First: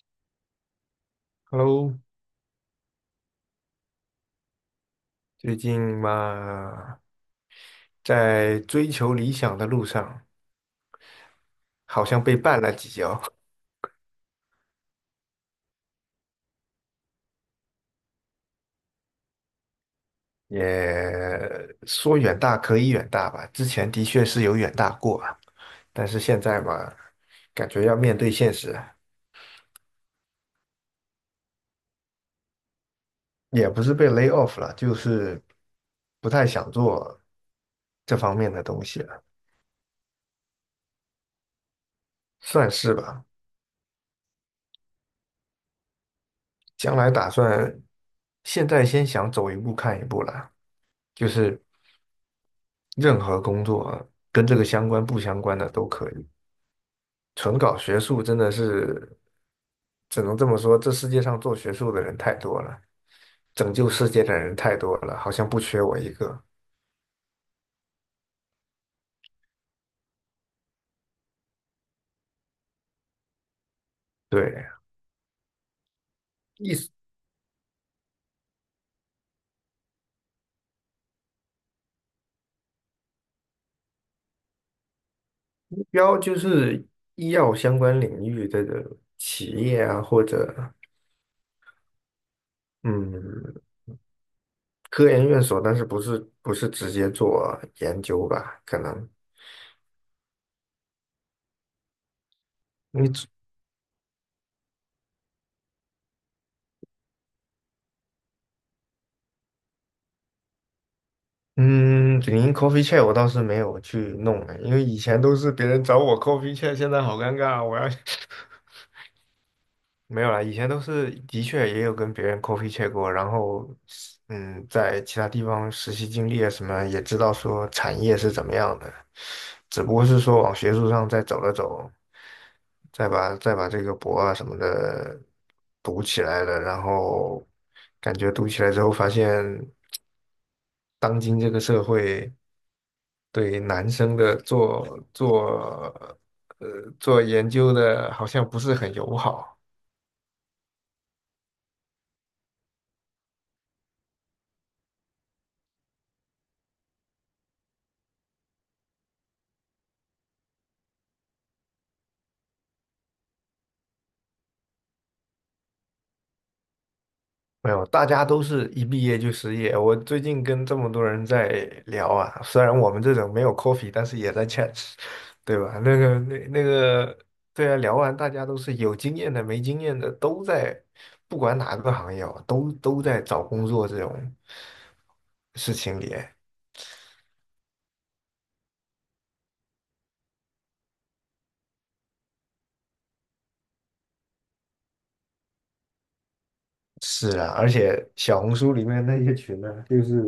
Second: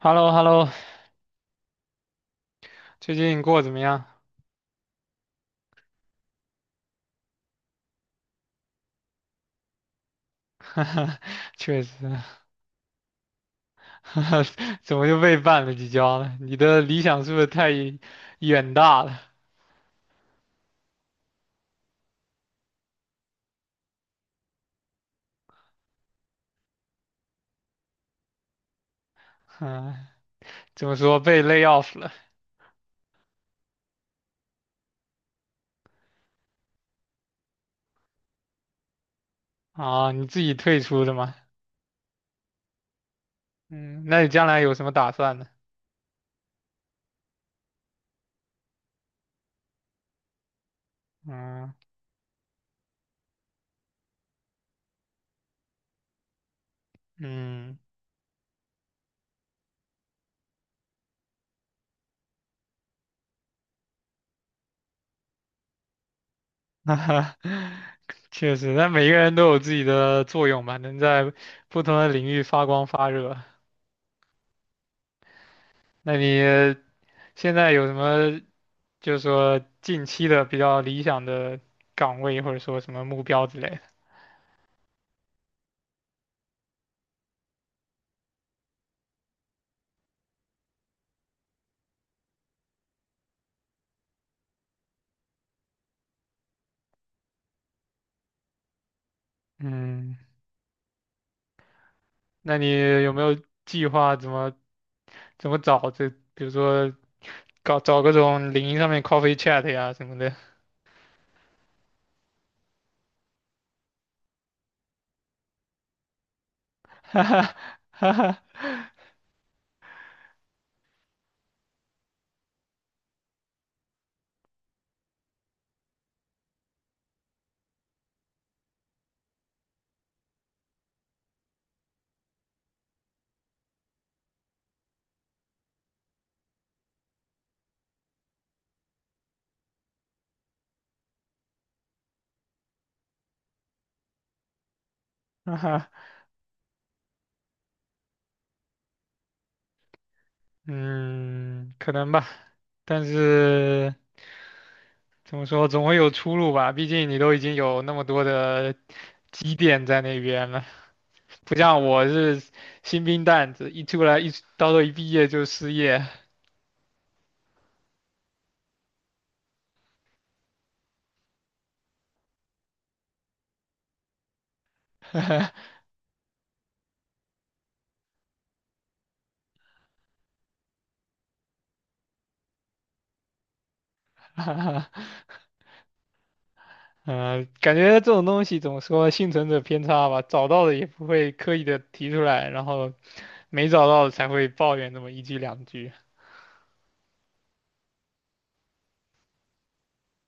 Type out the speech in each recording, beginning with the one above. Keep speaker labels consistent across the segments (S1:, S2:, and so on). S1: Hello hello
S2: Hello，
S1: 最近过得怎么样？
S2: 最近嘛，在追求理想的路上，
S1: 确实。
S2: 好像被绊了几跤。
S1: 怎么又被绊了几跤了？你的理想是不是太远大了？
S2: 也说远大可以远大吧，之前的确是有远大过啊，但是现在嘛，感觉要面对现实，
S1: 嗯，怎么说被 lay off 了？
S2: 也不是被 lay off 了，就是不太想做这方面的东西了，
S1: 啊？你自己退出的吗？
S2: 算是吧。
S1: 嗯，那你将来有什么打算呢？
S2: 将来打算现在先想走一步看一步了，就是。
S1: 嗯
S2: 任何工作啊跟这个相关不相关的都可以。纯搞
S1: 嗯。
S2: 学术真的是，只能这么说，这世界上做学术的人太多了，拯救世界的人太多了，好像不缺我一个。
S1: 确实，那每个人都有自己的作用吧，能在不同的领域发光发热。
S2: 对，
S1: 那你
S2: 一
S1: 现在有什么？就是说近期的比较理想的岗位或者说什么目标之类的。
S2: 目标就是医药相关领域的企业啊，或者嗯科研院所，但是不是直接做研究吧？可能。
S1: 嗯，那你有没有计划怎么找这？比如说搞找各种领英上面 coffee chat 呀什么的。
S2: 嗯，领英 coffee chat 我倒是没有去弄哎，因为以前都是别人找我 coffee chat，现在好尴尬，我要 没有啦，以前都是的确也有跟别人 coffee chat 过，然后在其他地方实习经历啊什么，也知道说产业是怎么样的，只不过是说往学术上再走了走，再把这个博啊什么的读起来了，然后感觉读起来之后发现。当今这个社会对男生的做
S1: 哈哈
S2: 做呃做研究的，好像不是很友好。
S1: 嗯，可能吧，但是怎么说，总会有出路吧。毕竟你都已经有那么多的积淀在那边了，不像我是新兵蛋子，一出来一到时候一毕业就失业。
S2: 没有，大家都是一毕业就失业。我最近跟这么多人在聊啊，虽然我们这种没有 coffee，但是也在 chat，对 吧？对啊，聊完大家都是有经验的、没经验的，都在，不管哪个行业哦，都在找工作这种事情里。
S1: 嗯，感觉这种东西怎么说，幸存者偏差吧，找到了也不会刻意的提出来，然后没找到才会抱怨那么一句两句。
S2: 是啊，而且小红书里面那些群呢、就是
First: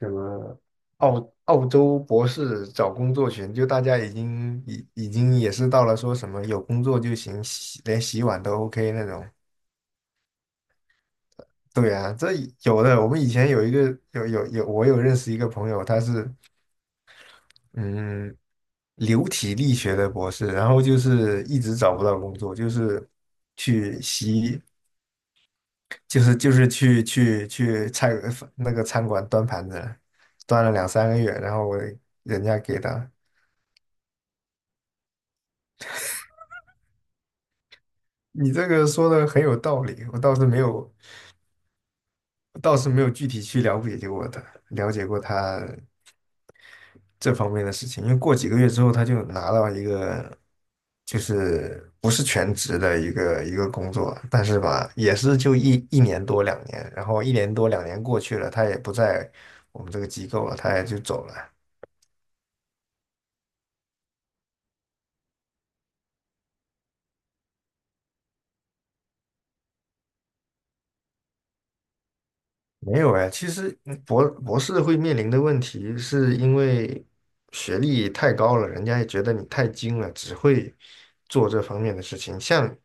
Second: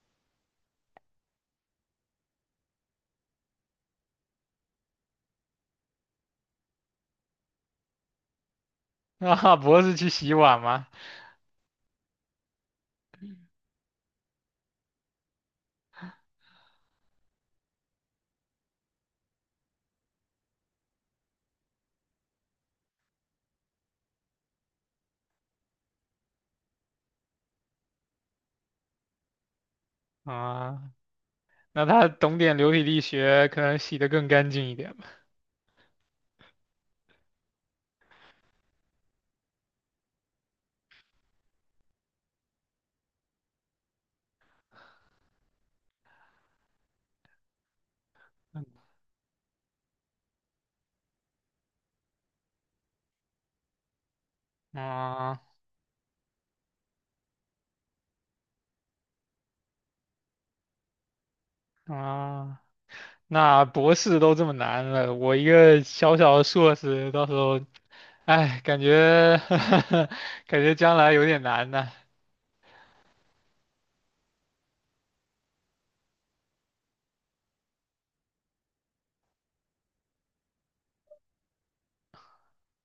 S2: 什么澳洲博士找工作群，就大家已经也是到了说什么有工作就行，连洗碗都 OK 那 种。
S1: 啊，博士去洗碗吗？
S2: 对啊，这有的。我们以前有一个。有有有，我有认识一个朋友，他是嗯流体力学的博士，然后就是一直找不到工作，就是去洗。就是去那个餐馆端盘子，端了两
S1: 啊，
S2: 三个月，然后我
S1: 那他懂
S2: 人
S1: 点
S2: 家
S1: 流
S2: 给
S1: 体力
S2: 的。
S1: 学，可能洗得更干净一点吧。
S2: 你这个说的很有道理，我倒是没有，我倒是没有具体去了解过他，了解过他这方面的事情。因为过几个月之
S1: 嗯
S2: 后，他就拿到一个就是不是全职的一个工作，但是吧，也是
S1: 啊
S2: 就一年多两年，然后一年多两年过去了，他也不在我们这个机构了，他也就走了。
S1: 啊，那博士都这么难了，我一个小小的硕士，到时候，哎，感觉 感觉将来有点难呢。
S2: 没有哎，其实博士会面临的问题，是因为学历太高了，人家也觉得你太精了，只会做这方面的事情。像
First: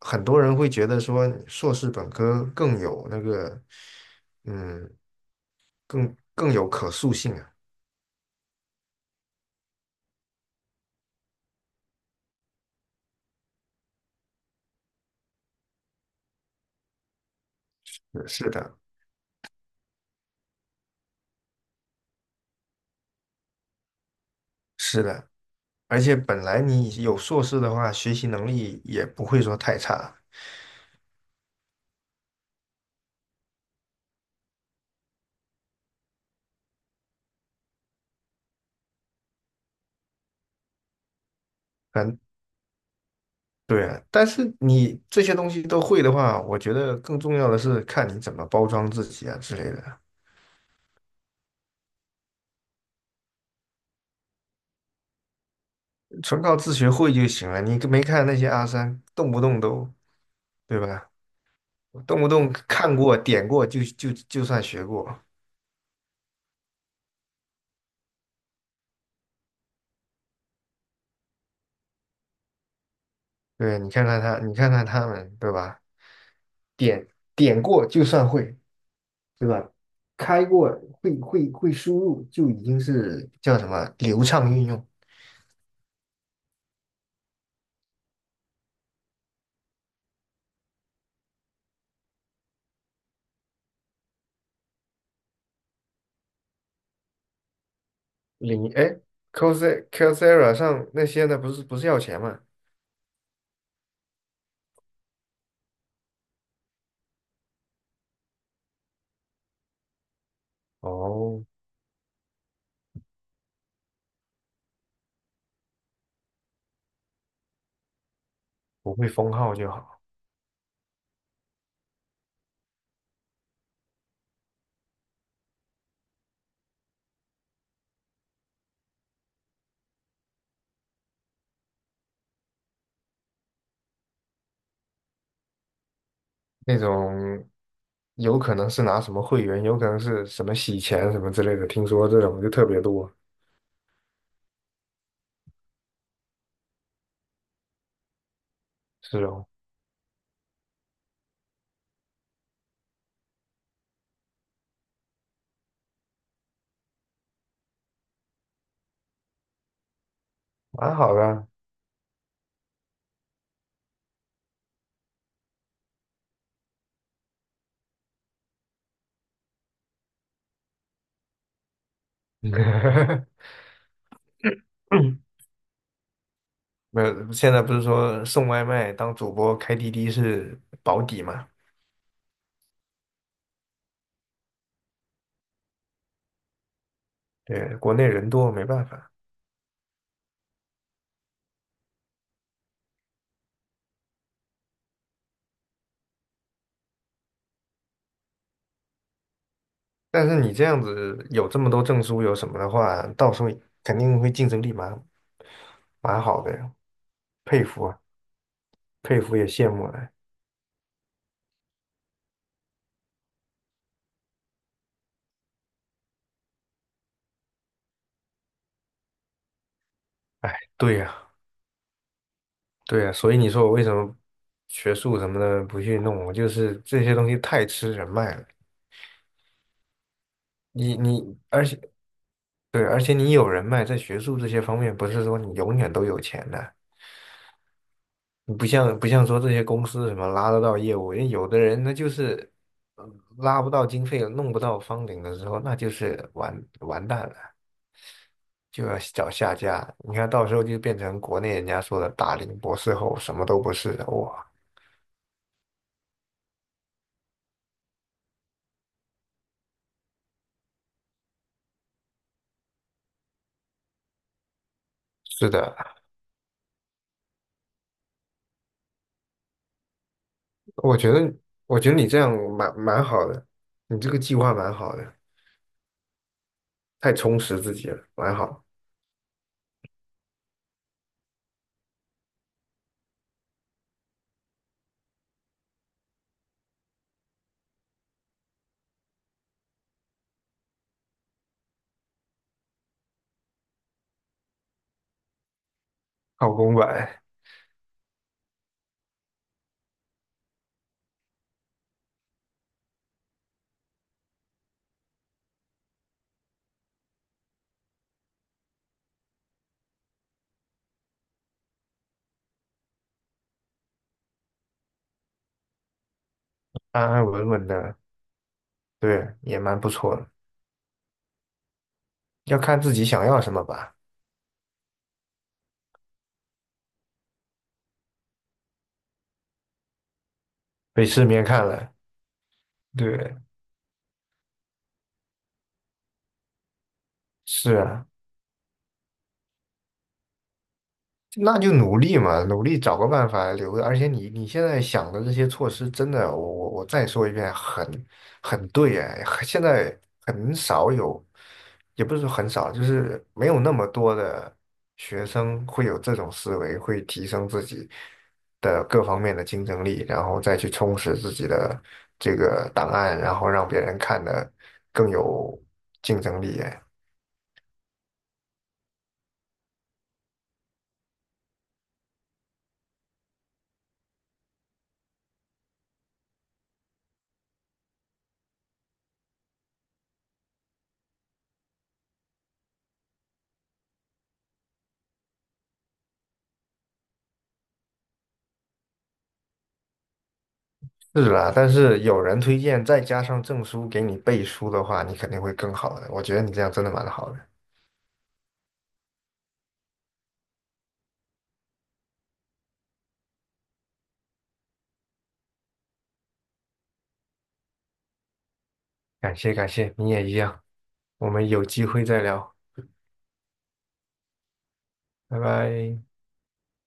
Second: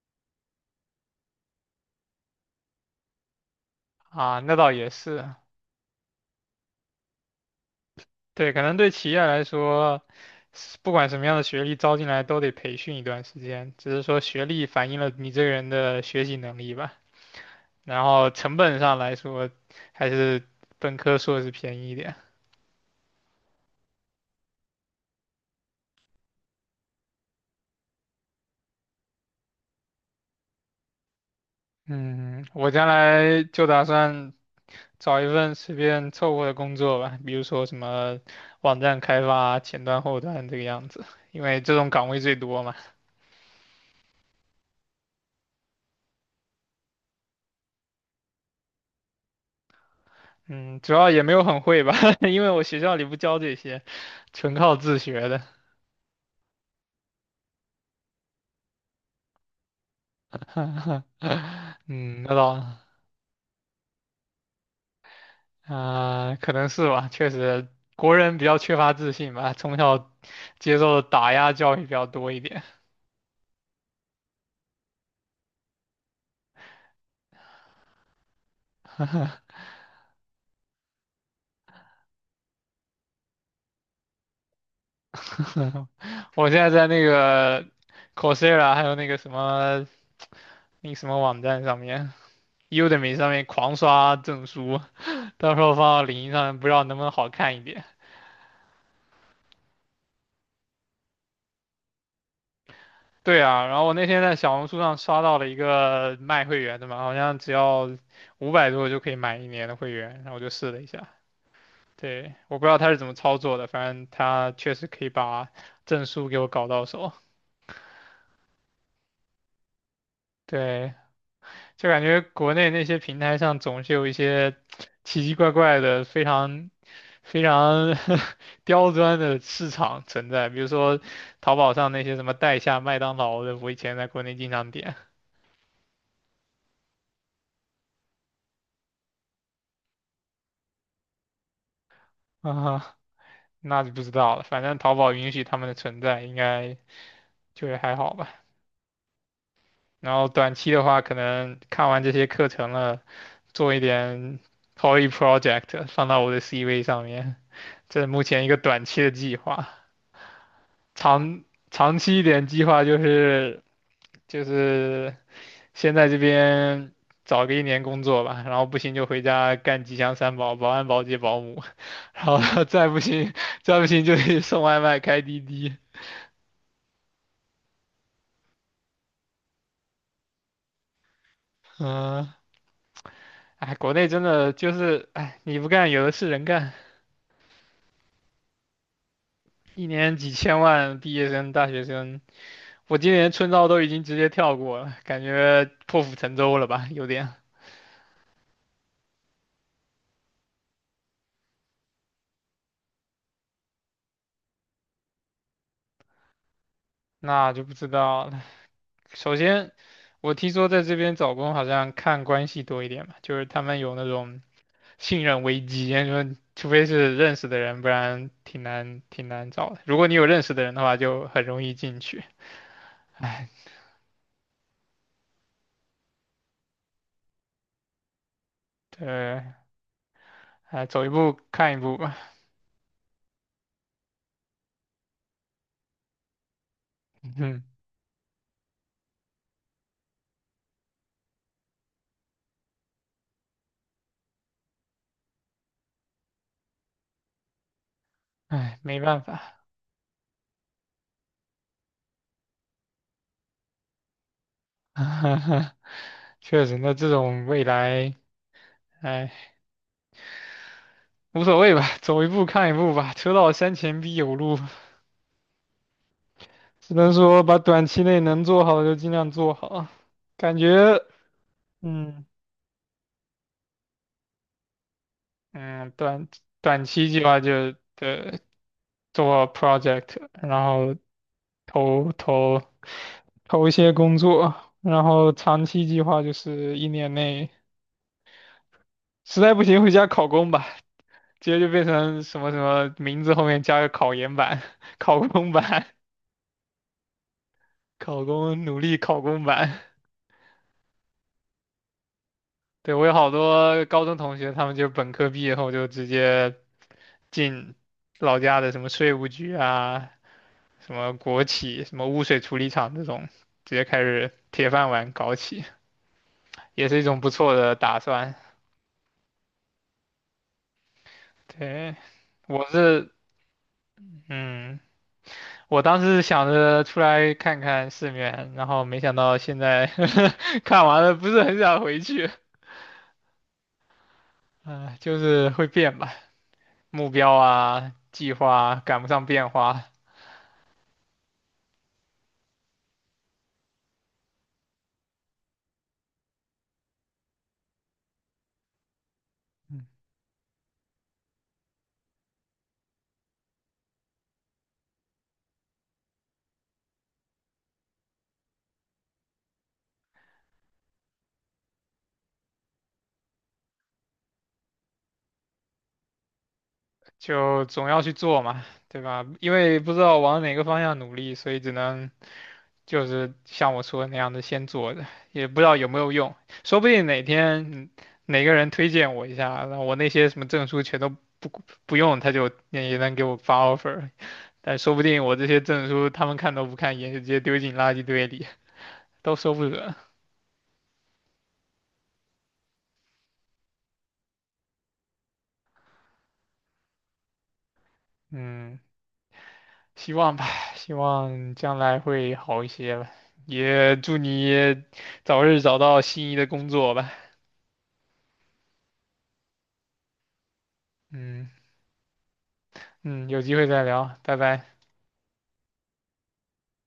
S2: 很多人会觉得说，硕士本科更有那个，
S1: 啊，那倒也
S2: 嗯，
S1: 是。
S2: 更有可塑性啊。
S1: 对，可能对企业来说，是不管什么样的学历招进来都得培训一段时间，只是说学历反映了你这个人的学习能力吧。然
S2: 是
S1: 后
S2: 是
S1: 成
S2: 的，
S1: 本上来说，还是本科硕士便宜一点。
S2: 是的，而且本来你有硕士的话，学习能力也不会说太差。
S1: 嗯，我将来就打算找一份随便凑合的工作吧，比如说什么网站开发、前端、后端这个样子，因为这种岗位
S2: 反
S1: 最多嘛。
S2: 对，但是你这些东西都会的话，我觉得更重要的是看你怎么包装自己啊之类的，
S1: 嗯，主要也没有很会吧，因为我学校里不教这些，纯靠自学的。
S2: 纯靠自学会就行了。你没看那些阿三，动不动都，对吧？动
S1: 嗯，
S2: 不
S1: 那
S2: 动
S1: 倒。
S2: 看过、点过就算学过。
S1: 啊、可能是吧，确实，国人比较缺乏自信吧，从小接受的打压教育比较多一点。
S2: 对，你看看他，你看看他们，对吧？点点过就算会，对吧？开过会输入就已经是叫什么流畅运用。
S1: 我现在在那个 Coursera,还有那个什么，那个什么网站上面，Udemy 上面狂刷证书，到时候放到领英上，不知道能不能好看一点。
S2: 领哎 Coursera 上那些呢，不是要钱吗？
S1: 对啊，然后我那天在小红书上刷到了一个卖会员的嘛，好像只要500多就可以买一年的会员，然后我就试了一下。
S2: 哦，
S1: 对，我不知道他是怎么操作的，反正他确实可以把证书给我搞到手。
S2: 不会封号就好。
S1: 对，就感觉国内那些平台上总是有一些奇奇怪怪的、非常 刁钻的市场存在，比如说淘宝上那些什么代下麦当劳的，我以前在国内经常点。
S2: 那种有可能是拿什么会员，有可能是什么洗钱什么之类的，听说这种就特别
S1: 啊，
S2: 多。
S1: 那就不知道了。反正淘宝允许他们的存在，应该就还好吧。
S2: 是哦，
S1: 然后短期的话，可能看完这些课程了。做一点 poly project 放到我的 CV 上面，这是目前一个短期的计划。
S2: 蛮好的
S1: 长
S2: 啊。
S1: 长期一点计划就是就是先在这边找个一年工作吧，然后不行就回家干吉祥三宝、保安、保洁、保姆，然后再不行 就去送外卖、开 滴滴。
S2: 没有，现在不是说送外卖当主播开滴滴是保底嘛？
S1: 嗯，哎，国内真的就是哎，你不干有的是人干，
S2: 对，国内人多没办法。
S1: 一年几千万毕业生、大学生。我今年春招都已经直接跳过了，感觉破釜沉舟了吧，有点。
S2: 但是你这样子有这么多证书有什么的话，到时候肯定会竞争力蛮好的。
S1: 那
S2: 佩
S1: 就不
S2: 服
S1: 知
S2: 啊，
S1: 道了。
S2: 佩
S1: 首
S2: 服也羡
S1: 先，
S2: 慕了。
S1: 我听说在这边找工好像看关系多一点吧，就是他们有那种信任危机，说除非是认识的人，不然挺难找的。如果你有认识
S2: 哎，
S1: 的人的
S2: 对
S1: 话，
S2: 呀，
S1: 就很容易进去。
S2: 对呀，所以你
S1: 唉，
S2: 说我为什么学术什么的不去弄？我就是这些东西太吃人脉了。
S1: 对，哎，
S2: 你
S1: 走一步
S2: 你，而
S1: 看一
S2: 且
S1: 步吧。
S2: 对，而且你有人脉，在学术这些方面，不是说你永远都有钱的。
S1: 嗯，
S2: 你不像说这些公司什么拉得到业务，因为有的人那就是拉不到经费，弄不到方顶的时候，那就是完蛋了，
S1: 唉，
S2: 就要
S1: 没办
S2: 找下
S1: 法。
S2: 家。你看到时候就变成国内人家说的大龄博士后，什么都不是，的，哇。
S1: 确实，那这种未来，唉。无所谓吧，走一步看一步吧，车到山前必有路，
S2: 是的，
S1: 只能说把短期内能做好的就尽量做好。感
S2: 我
S1: 觉。
S2: 觉得，我觉得你这
S1: 嗯
S2: 样蛮好的，你这个计划蛮好的，
S1: 嗯，短期
S2: 太
S1: 计
S2: 充
S1: 划
S2: 实
S1: 就
S2: 自己了，蛮
S1: 对
S2: 好，
S1: 做 project,然后投投投一些工作，然后长期计划就是1年内，实在不行回家考公吧，直接就变成什么什么名字后面加个考研版、考公版、
S2: 靠公馆，
S1: 考公努力考公版。对，我有好多高中同学，他们就本科毕业后就直接进老家的什么税务局啊，什么国企、什么污水处理厂这种，直接开始铁饭碗搞起，也是一
S2: 安
S1: 种
S2: 安
S1: 不
S2: 稳
S1: 错
S2: 稳
S1: 的
S2: 的，
S1: 打算。
S2: 对，也蛮不错的。
S1: 对，
S2: 要
S1: 我
S2: 看自己
S1: 是，
S2: 想要什么吧，
S1: 嗯，我当时想着出来看看世面，然后没想到现在 看完
S2: 被
S1: 了，
S2: 世
S1: 不是
S2: 面
S1: 很
S2: 看
S1: 想
S2: 了，
S1: 回去。
S2: 对，
S1: 啊、就是会变吧，目标
S2: 是
S1: 啊、
S2: 啊。
S1: 计划啊赶不上变化。
S2: 那就努力嘛，努力找个办法留着。而且你现在想的这些措施，真的，我再说一遍，很对哎，现在很少有，也不是说很少，就是没有那么多的学生会有这种思维，会提升自己的各方面的竞争力，然后再去充实自己的这个档案，然后让别人看的更有竞争力哎。
S1: 就总要去做嘛，对吧？因为不知道往哪个方向努力，所以只能就是像我说的那样的先做着，也不知道有没有用。说不定哪天嗯哪个人推荐我一下，那我那些什么证书全都不不用他就也能给我发 offer。但说不定我这些证书他们看都不看一眼，就直接丢进垃圾堆里，都说不准。
S2: 是啦，但是有人推荐，再加上证书给你背书的话，你肯定会更好的。我觉得你这样真的蛮好的，
S1: 嗯，希望吧，希望将来会好一些吧。也祝你早日找到心仪的工作吧。
S2: 感谢感谢，你也一样。我
S1: 嗯
S2: 们有机会再聊，
S1: 嗯，有机会再聊，拜拜。
S2: 拜拜。